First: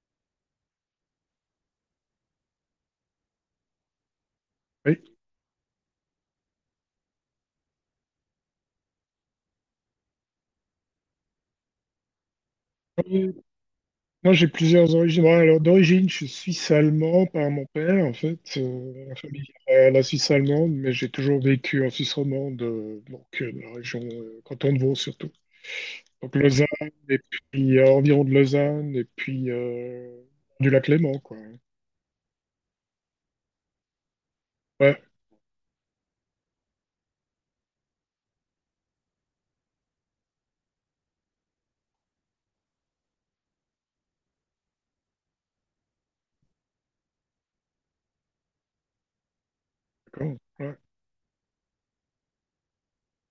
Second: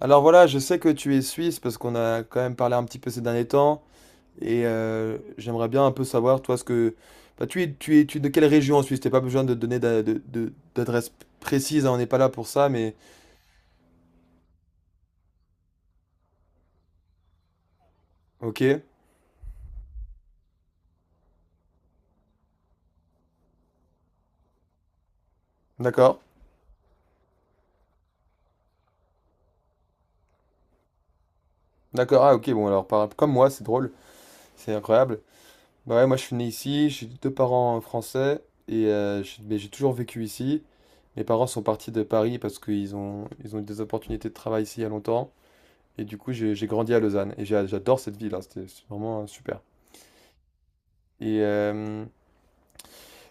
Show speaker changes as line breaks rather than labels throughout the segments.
Alors voilà, je sais que tu es suisse parce qu'on a quand même parlé un petit peu ces derniers temps et
Oui.
j'aimerais bien un peu savoir toi ce que tu es tu es de quelle région en Suisse? T'as pas besoin de donner d'adresse précise, hein, on n'est pas là pour ça, mais
Euh, Moi, j'ai plusieurs origines. Bon, alors, d'origine, je suis suisse-allemand par mon père, en fait.
ok.
La famille la Suisse allemande, mais j'ai toujours vécu en Suisse romande, donc dans la région canton de Vaud surtout.
D'accord.
Donc Lausanne, et puis environ de Lausanne, et puis du lac Léman, quoi.
D'accord, ah ok. Bon, alors comme moi, c'est drôle, c'est
Ouais,
incroyable. Bah ouais, moi je suis né ici, j'ai deux parents français et mais j'ai toujours vécu ici. Mes parents sont partis de Paris parce qu'ils ont eu des opportunités de travail ici il y a longtemps. Et du coup, j'ai grandi à Lausanne et j'adore cette ville, hein, c'était vraiment super.
d'accord. Ouais.
Et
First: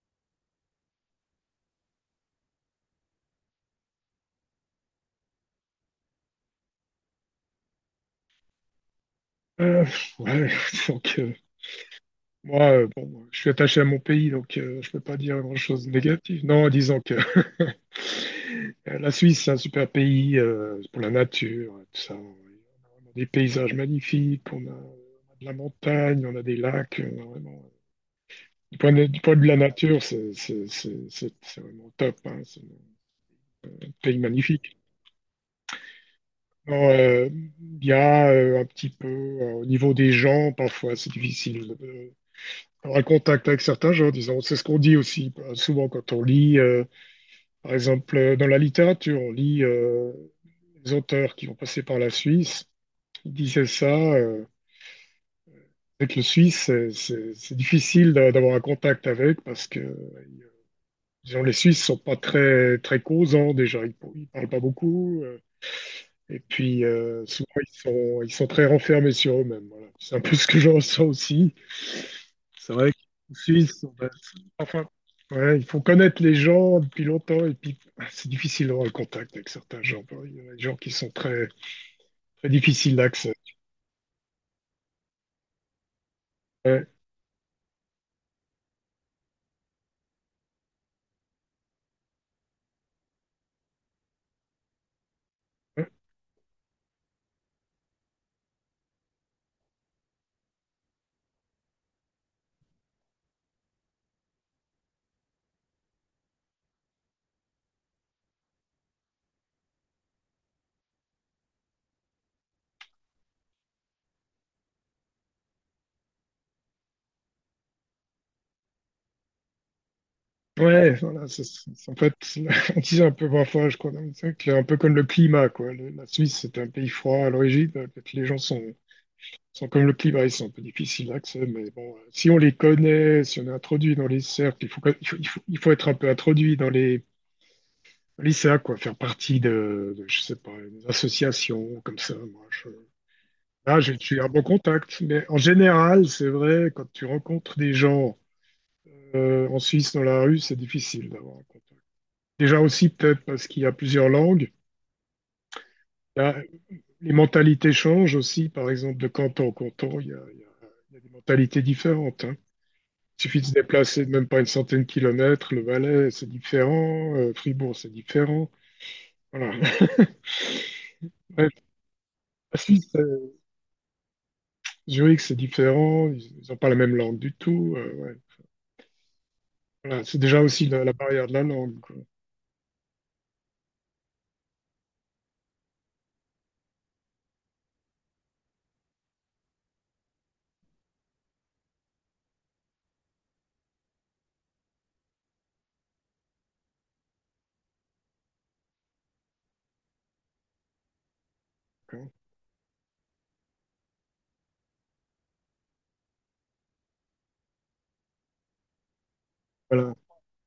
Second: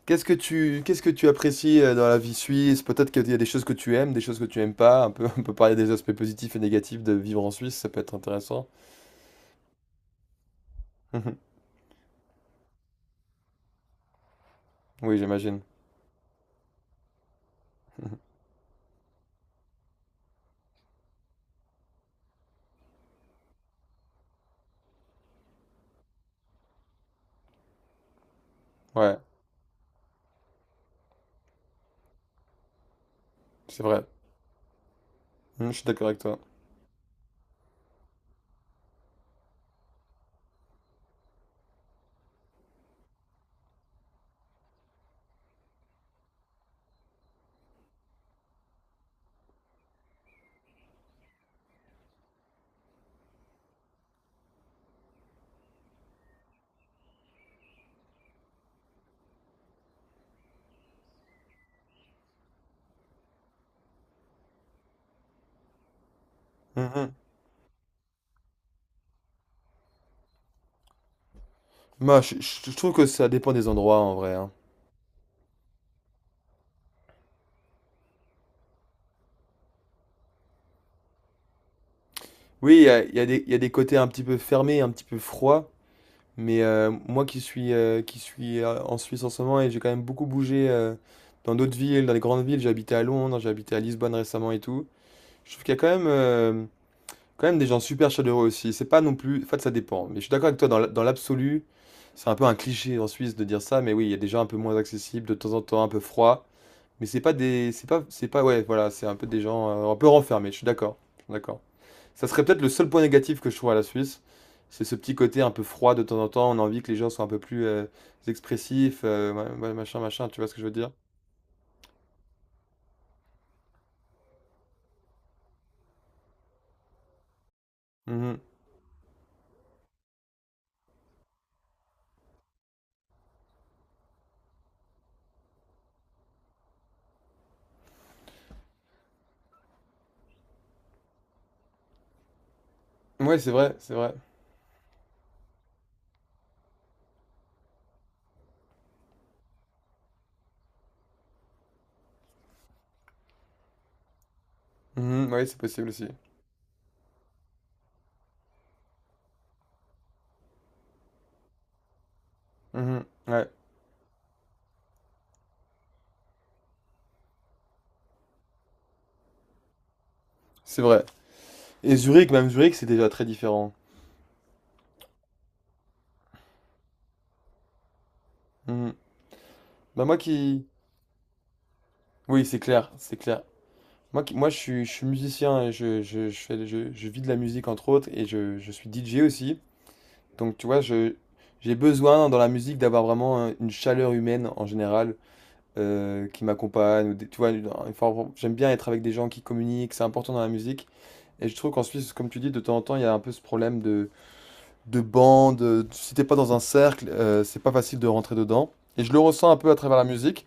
qu'est-ce que tu apprécies dans la vie suisse? Peut-être qu'il y a des choses que tu aimes, des choses que tu aimes pas. Un peu, on peut parler des aspects positifs et négatifs de vivre en Suisse, ça peut être intéressant.
Euh, ouais, donc, euh,
Mhm.
Moi, bon, je suis attaché à mon pays, donc je peux
Oui,
pas dire
j'imagine.
grand-chose de négatif. Non, disons que
Mhm.
la Suisse, c'est un super pays pour la nature, tout ça. On a vraiment des paysages magnifiques, on a de la montagne, on a des lacs. On a vraiment,
Ouais,
du point de vue de la nature, c'est vraiment top, hein. C'est
c'est
un
vrai.
pays magnifique.
Mhm, je suis d'accord avec toi.
Non, il y a un petit peu, au niveau des gens, parfois c'est difficile. Avoir un contact avec certains gens, disons. C'est ce qu'on dit aussi, bah, souvent quand on lit, par exemple, dans la littérature, on lit les auteurs qui vont passer par la Suisse. Ils disaient ça, euh, avec le Suisse, c'est difficile d'avoir un contact avec, parce que, disons, les Suisses sont pas très, très causants déjà, ils parlent pas beaucoup. Et puis,
Mhm.
souvent, ils sont très renfermés sur eux-mêmes, voilà. C'est un peu ce que je ressens aussi.
Moi,
C'est
je
vrai
trouve que ça
qu'en
dépend des
Suisse,
endroits en vrai, hein.
enfin, ouais, il faut connaître les gens depuis longtemps et puis, ah, c'est difficile d'avoir le contact avec certains gens. Il y a des gens qui sont très, très
Oui,
difficiles d'accès.
il y a des côtés un petit peu fermés, un petit peu froids. Mais
Ouais,
moi qui suis, en Suisse en ce moment, et j'ai quand même beaucoup bougé, dans d'autres villes, dans les grandes villes, j'ai habité à Londres, j'ai habité à Lisbonne récemment et tout. Je trouve qu'il y a quand même des gens super chaleureux aussi. C'est pas non plus. En fait, ça dépend. Mais je suis d'accord avec toi, dans l'absolu, c'est un peu un cliché en Suisse de dire ça, mais oui, il y a des gens un peu moins accessibles, de temps en temps un peu froids. Mais c'est pas des. C'est pas, c'est pas. Ouais, voilà, c'est un peu des gens un peu renfermés, je suis d'accord. Je suis d'accord. Ça serait peut-être le seul point négatif que je trouve à la Suisse. C'est ce petit côté un peu froid de temps en temps. On a envie que les gens soient un peu plus expressifs, ouais, machin, machin. Tu vois ce que je veux dire?
ouais, voilà, en fait, on disait un peu parfois, je crois, c'est un peu comme le climat, quoi. La Suisse, c'est un pays froid à l'origine. Peut-être les gens
Mhm.
sont comme le climat, ils sont un peu difficiles d'accès, mais bon, si on les connaît, si on est introduit dans les cercles, il faut être un peu introduit dans les. Le lycéa, quoi, faire partie de, je sais pas, une association comme ça.
Ouais, c'est vrai,
Là,
c'est
j'ai
vrai.
j'ai un bon contact. Mais en général, c'est vrai, quand tu rencontres des gens en Suisse dans la rue, c'est difficile d'avoir un contact. Déjà aussi, peut-être parce qu'il y a plusieurs langues.
Mhm, ouais, c'est possible aussi.
Là, les mentalités changent aussi, par exemple, de canton en canton, il y a, il y a- il y a des mentalités différentes, hein.
Mhm,
Il suffit de
ouais,
se déplacer de même pas une centaine de kilomètres. Le Valais, c'est différent. Fribourg, c'est différent. Voilà.
c'est vrai.
Ouais,
Et Zurich, même
la
Zurich, c'est
Suisse,
déjà très différent.
Zurich, c'est différent, ils n'ont pas la même langue du tout. Ouais.
Mhm.
Voilà,
Bah moi
c'est déjà
qui...
aussi la barrière de la langue, quoi.
Oui, c'est clair, c'est clair. Moi, qui... moi je suis musicien et je vis de la musique entre autres, et je suis DJ aussi. Donc tu vois, je, j'ai besoin dans la musique d'avoir vraiment une chaleur humaine en général, qui m'accompagnent. Ou des... Tu vois, j'aime bien être avec des gens qui communiquent, c'est important dans la musique. Et je trouve qu'en
Quand-
Suisse, comme tu dis, de temps en temps, il y a un peu ce problème de bande. Si t'es pas dans un cercle, c'est pas facile de rentrer dedans. Et je le ressens un peu à
Voilà.
travers la musique.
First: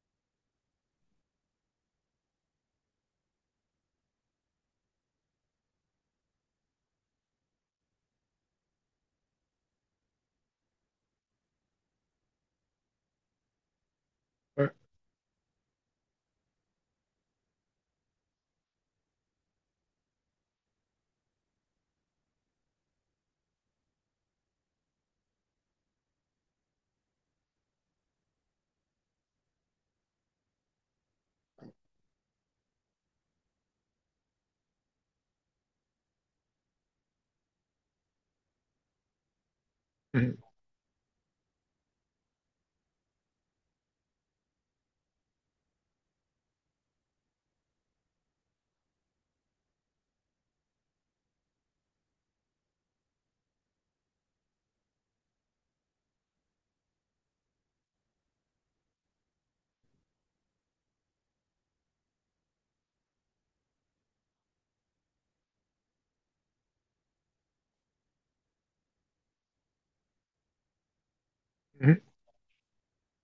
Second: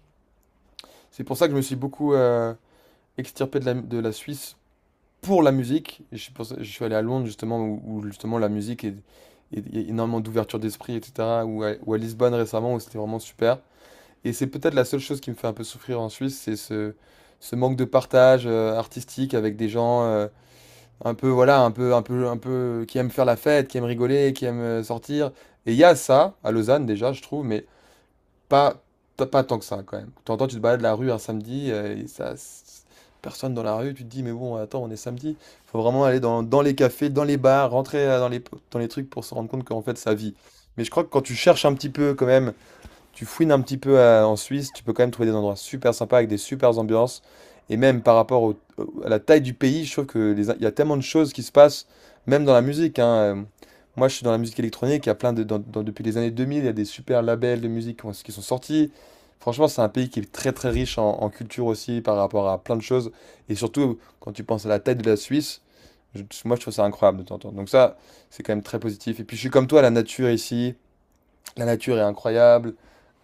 C'est pour ça que je me suis beaucoup extirpé de la Suisse pour la musique. Et je suis allé à Londres, justement, où, où justement la musique est, est- il y a énormément d'ouverture d'esprit, etc. Ou à Lisbonne récemment, où c'était vraiment super. Et c'est
Ouais.
peut-être la seule chose qui me fait un peu souffrir en Suisse, c'est ce, ce manque de partage artistique avec des gens, un peu, voilà, un peu, qui aiment faire la fête, qui aiment rigoler, qui aiment sortir. Et il y a ça à Lausanne déjà, je trouve, mais pas, pas tant que ça quand même. T'entends, tu te balades la rue un samedi, personne dans la rue, tu te dis, mais bon, attends, on est samedi. Faut vraiment aller dans, dans les cafés, dans les bars, rentrer dans les trucs pour se rendre compte qu'en fait, ça vit.
Mhm.
Mais je crois que quand tu cherches un petit peu quand même, tu fouines un petit peu en Suisse, tu peux quand même trouver des endroits super sympas avec des super ambiances. Et même par rapport à la taille du pays, je trouve que il y a tellement de choses qui se passent, même dans la musique, hein. Euh, moi, je suis dans la musique électronique, il y a plein de, depuis les années 2000, il y a des super labels de musique qui sont sortis. Franchement, c'est un pays qui est très très riche en, en culture aussi par rapport à plein de choses. Et surtout, quand tu penses à la taille de la Suisse, moi je trouve ça incroyable de t'entendre. Donc ça, c'est quand même très positif. Et puis je suis comme toi, la nature ici, la nature est
Mhm.
incroyable.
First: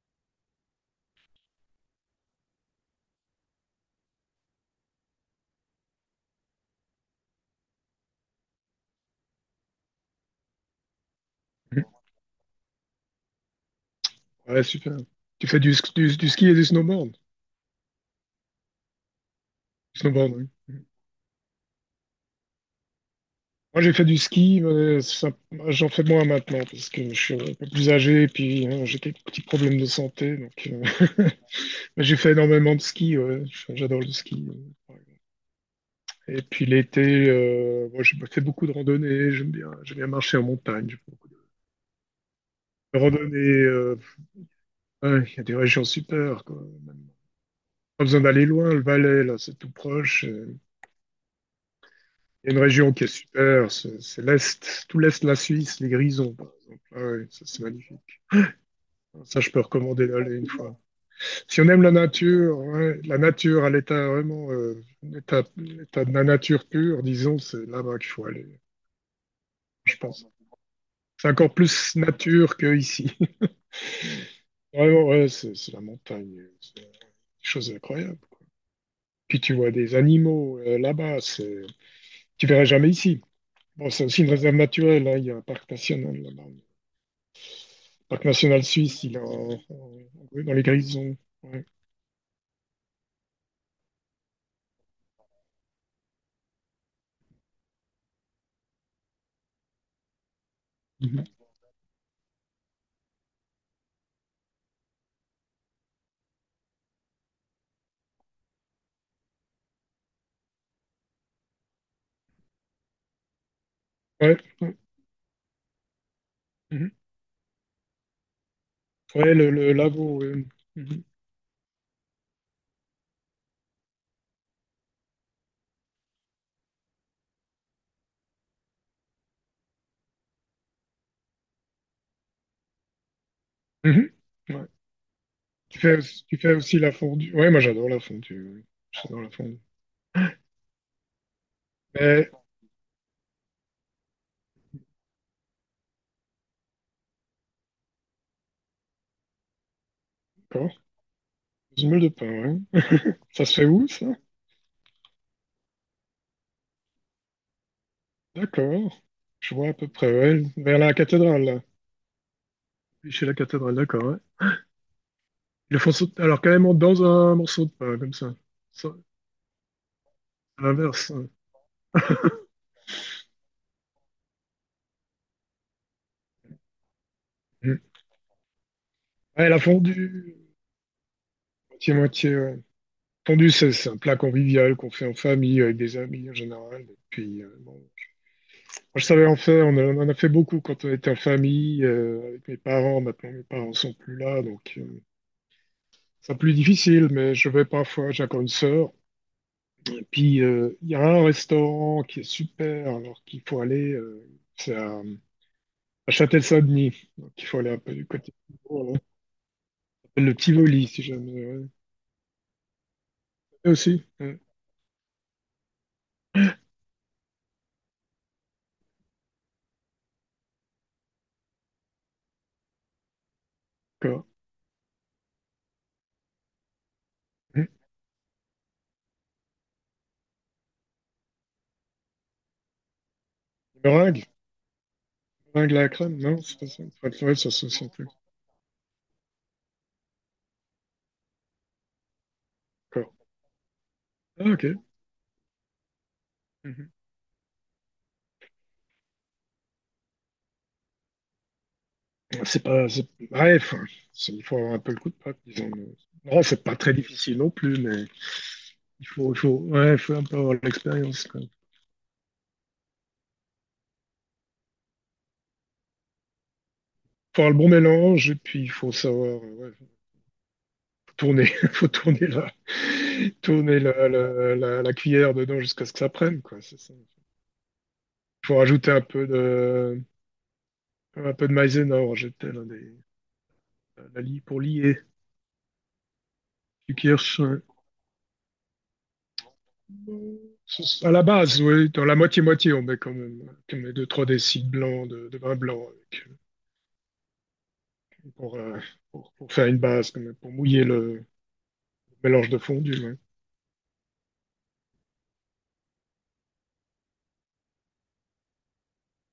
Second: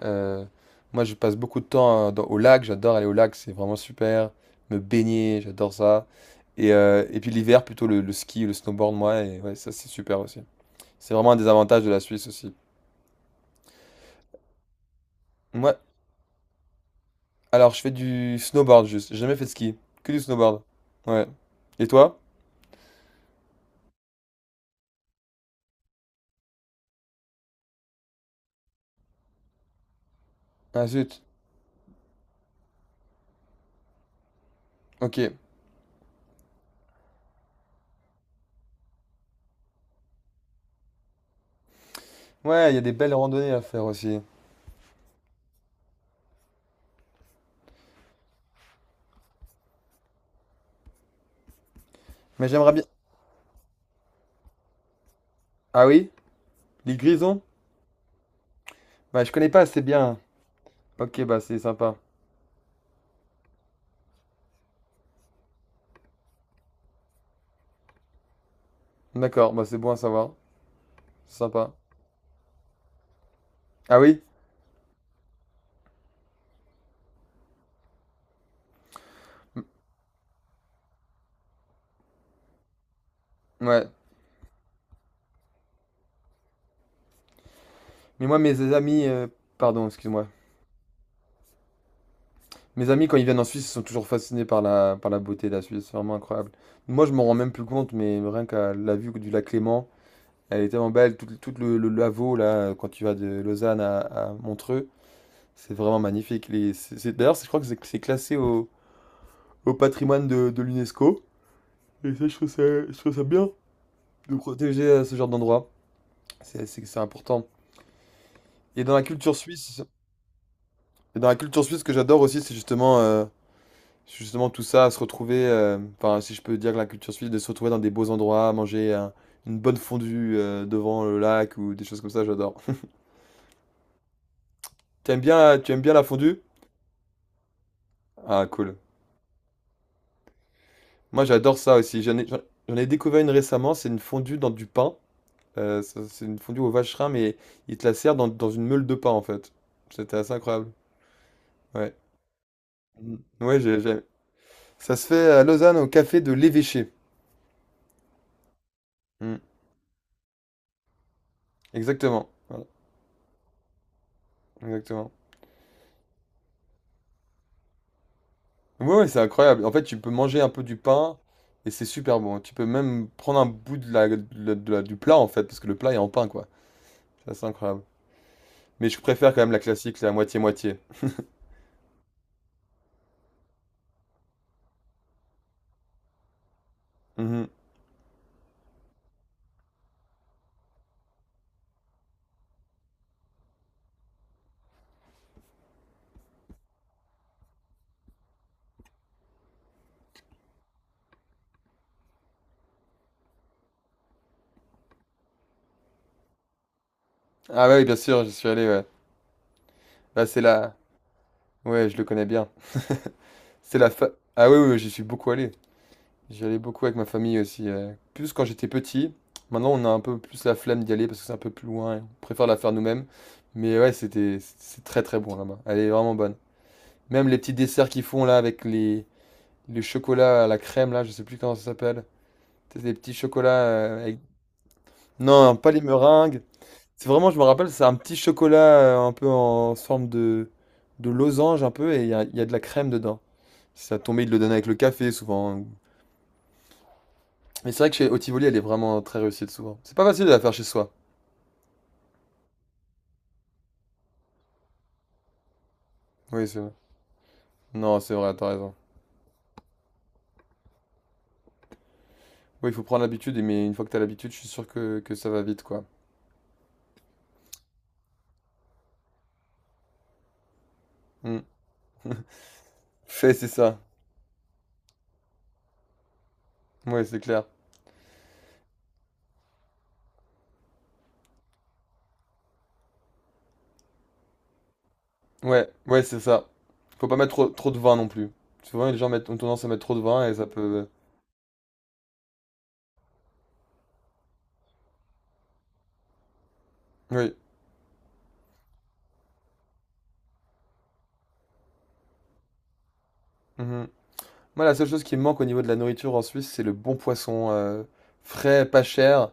Euh, moi, je passe beaucoup de temps, au lac. J'adore aller au lac, c'est vraiment super. Me baigner, j'adore ça. Et puis l'hiver, plutôt le ski, le snowboard, moi. Et ouais, ça, c'est super aussi. C'est vraiment un des avantages de
Mhm.
la Suisse aussi.
Ouais, super. Tu fais du,
Moi,
sk- du, du ski et du snowboard.
alors, je fais du snowboard juste. J'ai jamais fait de ski.
Du
Que du
snowboard, oui.
snowboard. Ouais. Et toi?
Moi, j'ai fait du ski, mais j'en fais moins maintenant parce que je suis un peu plus âgé et puis, hein, j'ai des petits problèmes de santé. Donc,
Ah zut.
mais j'ai fait énormément de ski, ouais. Enfin, j'adore le ski, par
Ok.
exemple. Et puis l'été, moi, j'ai fait beaucoup de randonnées. J'aime bien marcher en montagne. J'ai fait beaucoup
Ouais, il y a des
de
belles
randonnées,
randonnées à faire aussi.
ouais, il y a des régions super, quoi. Même pas besoin d'aller loin, le Valais, là, c'est tout proche. Il
Mais
y a une
j'aimerais bien.
région qui est super, c'est l'Est, tout l'Est de la Suisse,
Ah
les
oui?
Grisons, par exemple.
L'île
Ah ouais,
Grison?
ça, c'est magnifique.
Bah, je
Ça,
connais
je
pas
peux
assez
recommander
bien.
d'aller une fois.
Ok, bah, c'est
Si on aime la
sympa.
nature, ouais, la nature à l'état vraiment, l'état de la nature pure, disons, c'est là-bas qu'il faut aller,
D'accord, bah, c'est bon à
je pense.
savoir.
C'est
C'est
encore
sympa.
plus nature que ici.
Ah oui?
Vraiment, ouais, c'est la montagne. C'est des choses incroyables, quoi. Puis tu
M-
vois des animaux là-bas, c'est. Tu verras jamais ici.
Ouais.
Bon, c'est aussi une réserve naturelle, hein. Il y a un parc national là-bas. Le Parc
Mais moi, mes
national suisse,
amis,
il est
pardon,
en-
excuse-moi.
ouais, dans les Grisons. Ouais.
Mes amis, quand ils viennent en Suisse, ils sont toujours fascinés par la beauté de la Suisse. C'est vraiment incroyable. Moi, je m'en rends même plus compte, mais rien qu'à la vue du lac Léman, elle est tellement belle. Tout,
Mhm.
le Lavau, là, quand tu vas de Lausanne à Montreux, c'est vraiment magnifique. Les, c'est, je crois que c'est classé au, au patrimoine de l'UNESCO. Et ça, je trouve ça bien de
Ouais, ouais.
protéger ce genre d'endroit.
Mhm.
C'est important. Et dans la
Ouais,
culture
le
suisse,
lago, ouais. Mhm.
et dans la culture suisse, ce que j'adore aussi, c'est justement. Justement, tout ça, se retrouver, enfin, si je peux dire que la culture suisse, de se retrouver dans des beaux endroits, manger un une bonne fondue, devant le lac ou des choses comme ça, j'adore.
Mhm. Ouais.
Tu aimes bien la
Tu
fondue?
fais aussi la fondue. Ouais, moi j'adore la
Ah
fondue, ouais.
cool.
J'adore la fondue.
Moi, j'adore ça aussi.
Mais,
J'en ai découvert une récemment, c'est une fondue dans du pain. Ça c'est une fondue au vacherin, mais ils te la servent dans une meule de pain, en fait. C'était assez incroyable.
d'accord, une
Ouais.
meule de pain, ouais.
Mmh.
Ça se
Ouais,
fait où,
j'ai
ça?
ça se fait à Lausanne, au café de l'Évêché.
D'accord.
Mmh.
Je vois à peu près, ouais. Vers la cathédrale, là.
Exactement. Voilà,
Oui, chez la cathédrale, d'accord, ouais.
exactement.
Ils le font sauter, alors carrément dans un morceau de pain, comme ça.
Ouais,
Ça,
ouais, c'est incroyable. En fait, tu peux manger un peu
à
du
l'inverse.
pain et c'est super bon. Tu peux même prendre un bout du plat en fait, parce que le plat est en pain quoi. C'est assez
Mm.
incroyable. Mais je préfère quand
Ouais,
même la
la
classique, la
fondue,
moitié-moitié.
moitié-moitié, ouais. Fondue, c'est un plat convivial qu'on fait en famille, avec des amis en général. Et puis,
Mhm.
bon. Moi, je savais en faire, on en a fait beaucoup quand on était en famille, avec mes parents. Maintenant, mes parents sont plus là, donc c'est plus difficile, mais je vais parfois, j'ai encore une sœur. Et puis, il y a un restaurant qui est super, alors qu'il faut aller, c'est à, Châtel-Saint-Denis, donc il faut
Ah
aller
ouais,
un
oui,
peu
bien
du
sûr, j'y
côté.
suis
Du
allé. Ouais. Là,
Le
c'est la.
Tivoli, si jamais, ouais.
Ouais, je le connais bien.
Et
C'est la
aussi,
fa...
ouais,
Ah oui, oui, oui, j'y suis beaucoup allé. J'y allais beaucoup avec ma famille aussi, plus quand j'étais petit. Maintenant, on a un peu plus la flemme d'y aller parce que c'est un peu plus loin, et on préfère la faire nous-mêmes. Mais ouais,
d'accord.
c'est très très bon là-bas. Elle est vraiment bonne. Même les petits desserts qu'ils font là avec les... Les chocolats à la crème, là, je sais plus comment ça s'appelle. Tu des petits chocolats avec...
Meringue?
Non, pas
Vaincre
les
la crème?
meringues.
Non, c'est pas ça. Faut
C'est
être
vraiment,
loin
je
de
me
sa
rappelle, c'est un
société.
petit chocolat un peu en forme de losange, un peu, et il y a de la crème
D'accord.
dedans. Si ça tombait, ils le
Ah,
donnaient
ok.
avec le café, souvent, hein.
Mhm.
Mais c'est vrai que chez Otivoli, elle est vraiment très réussite, souvent. C'est pas facile de la faire chez soi.
C'est pas. C'est- Ouais, il faut avoir un peu le coup de patte, disons. Non,
Oui, c'est
c'est
vrai.
pas très difficile non plus,
Non,
mais
c'est vrai, t'as raison.
ouais, il faut un peu avoir l'expérience, quoi.
Oui, il faut prendre l'habitude, mais une fois que t'as l'habitude, je suis sûr que ça va vite, quoi.
Faut avoir le bon mélange, et puis il faut savoir, ouais, faut
Hmm.
tourner, faut tourner
Fait, c'est ça.
la cuillère dedans jusqu'à ce que ça prenne, quoi. C'est ça.
Oui
Il
c'est clair.
faut rajouter un peu de maïzena, pour lier,
Ouais, ouais, c'est ça.
du
Faut pas mettre
kirsch.
trop, trop de vin non plus. Souvent, les gens mettent, ont tendance à mettre trop de vin et ça peut.
À la base, oui, dans la moitié-moitié, on met quand même, on met deux, trois décis de blanc, de vin blanc avec,
euh,
pour, euh, pour faire une base, quand même, pour mouiller le mélange de fondu, ouais.
Oui. Mhm. Moi, la seule chose qui me manque au niveau de la nourriture en Suisse, c'est le bon poisson, frais, pas cher,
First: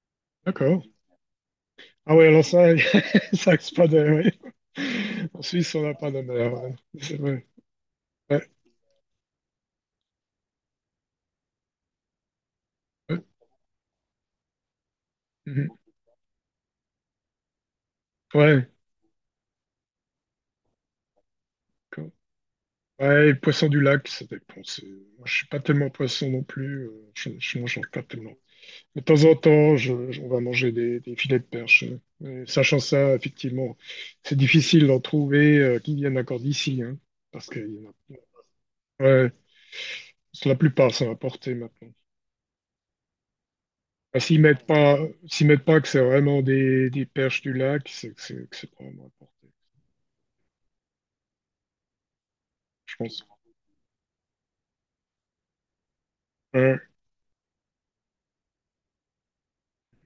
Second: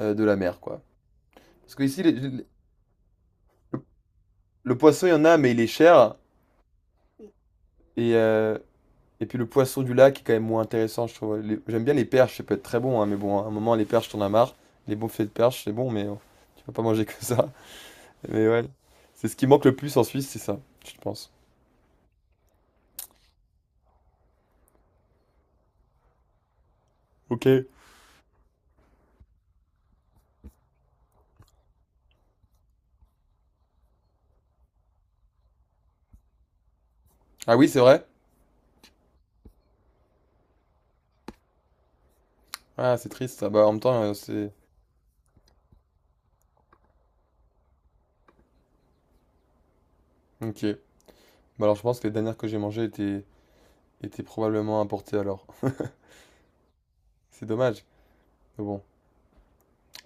de la mer, quoi.
D'accord.
Parce que ici,
Ah oui, alors ça, ça c'est
le,
pas de, ouais.
le poisson, il y en a,
En
mais il est
Suisse, on n'a pas
cher.
de mer, ouais. C'est vrai.
Et,
Ouais,
euh, et puis le poisson du lac est quand même moins intéressant, je trouve. J'aime bien les perches, ça peut être très bon, hein, mais
ouais.
bon, à un moment, les perches, t'en as marre. Les bons filets de perches, c'est
Mhm.
bon, mais tu vas pas manger que ça. Mais ouais,
Ouais,
c'est ce qui manque le plus en Suisse, c'est ça, je pense.
d'accord. Ouais, et poisson du lac, ça dépend. Moi, je suis pas tellement poisson non plus. Je
Ok.
ne mange pas tellement. De temps en temps, on va manger des filets de perche. Mais sachant ça, effectivement, c'est difficile d'en trouver qui viennent encore d'ici, hein, parce
Ah
que
oui, c'est vrai?
ouais, c'est la plupart sont importés maintenant.
Ah, c'est triste. Ah bah, en même temps,
Ah,
c'est...
s'ils mettent pas que c'est vraiment des perches du lac, c'est que c'est probablement importé,
Ok. Bah alors, je pense que les dernières que j'ai mangées
je pense.
étaient... étaient probablement importées alors.
Ouais,
C'est dommage. Mais bon,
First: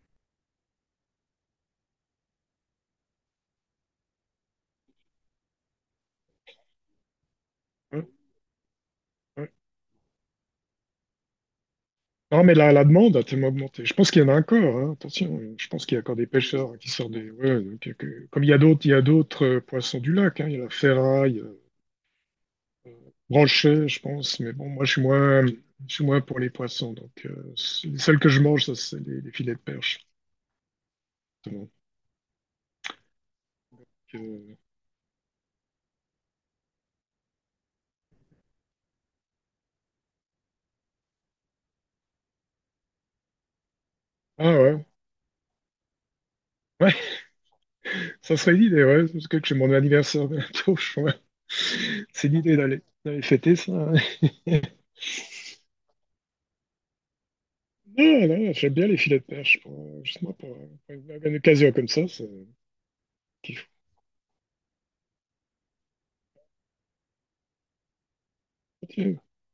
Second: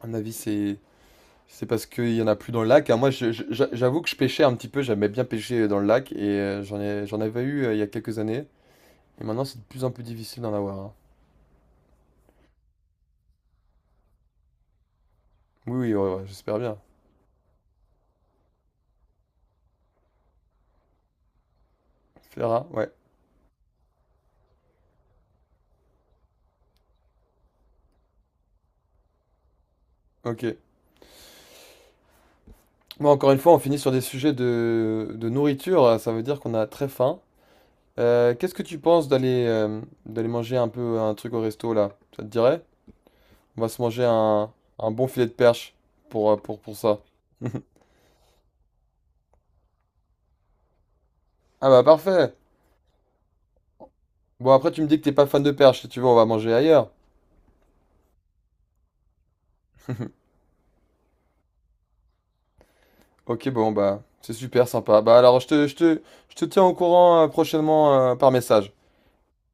à mon avis, c'est... C'est parce qu'il y en a plus dans le lac, hein. Moi, j'avoue que je pêchais un petit peu. J'aimais bien pêcher dans le lac. Et j'en ai... j'en avais eu il y a
ouais,
quelques années. Et maintenant,
ouais.
c'est de plus en plus difficile d'en avoir, hein.
Non, mais la demande a tellement augmenté. Je pense qu'il y en a encore, hein, attention. Je pense
Oui, oui,
qu'il y a
ouais,
encore
ouais,
des
j'espère bien.
pêcheurs qui sortent des, ouais. Comme il y a d'autres, poissons du lac, hein. Il y a la ferraille.
Fera, ouais.
Branché, je pense, mais bon, moi, je suis moins pour les poissons. Donc, les seuls que je mange, ça, c'est les filets de perche,
Ok.
justement.
Bon, encore une fois, on finit sur des
Donc,
sujets de nourriture. Ça veut dire qu'on a très faim. Qu'est-ce que tu penses d'aller, d'aller manger un peu un truc au resto là? Ça te dirait? On va se manger
ah ouais,
un bon filet de perche pour, pour
ouais,
ça.
ça serait une idée, ouais, parce que j'ai mon anniversaire bientôt, je crois.
Ah bah
C'est
parfait.
l'idée d'aller fêter ça, hein.
Bon après tu me dis que t'es pas fan de perche, si tu veux on va manger ailleurs.
Non, non, j'aime bien les filets de perche, pour, justement, pour une occasion comme ça, c'est
Ok
kiff.
bon bah c'est super sympa. Bah alors je te tiens au courant, prochainement par message.
Ok.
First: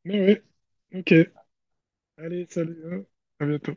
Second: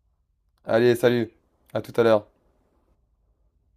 Mais ouais,
Allez
ouais,
salut,
ok.
à tout à l'heure.
Allez, salut, hein. À bientôt.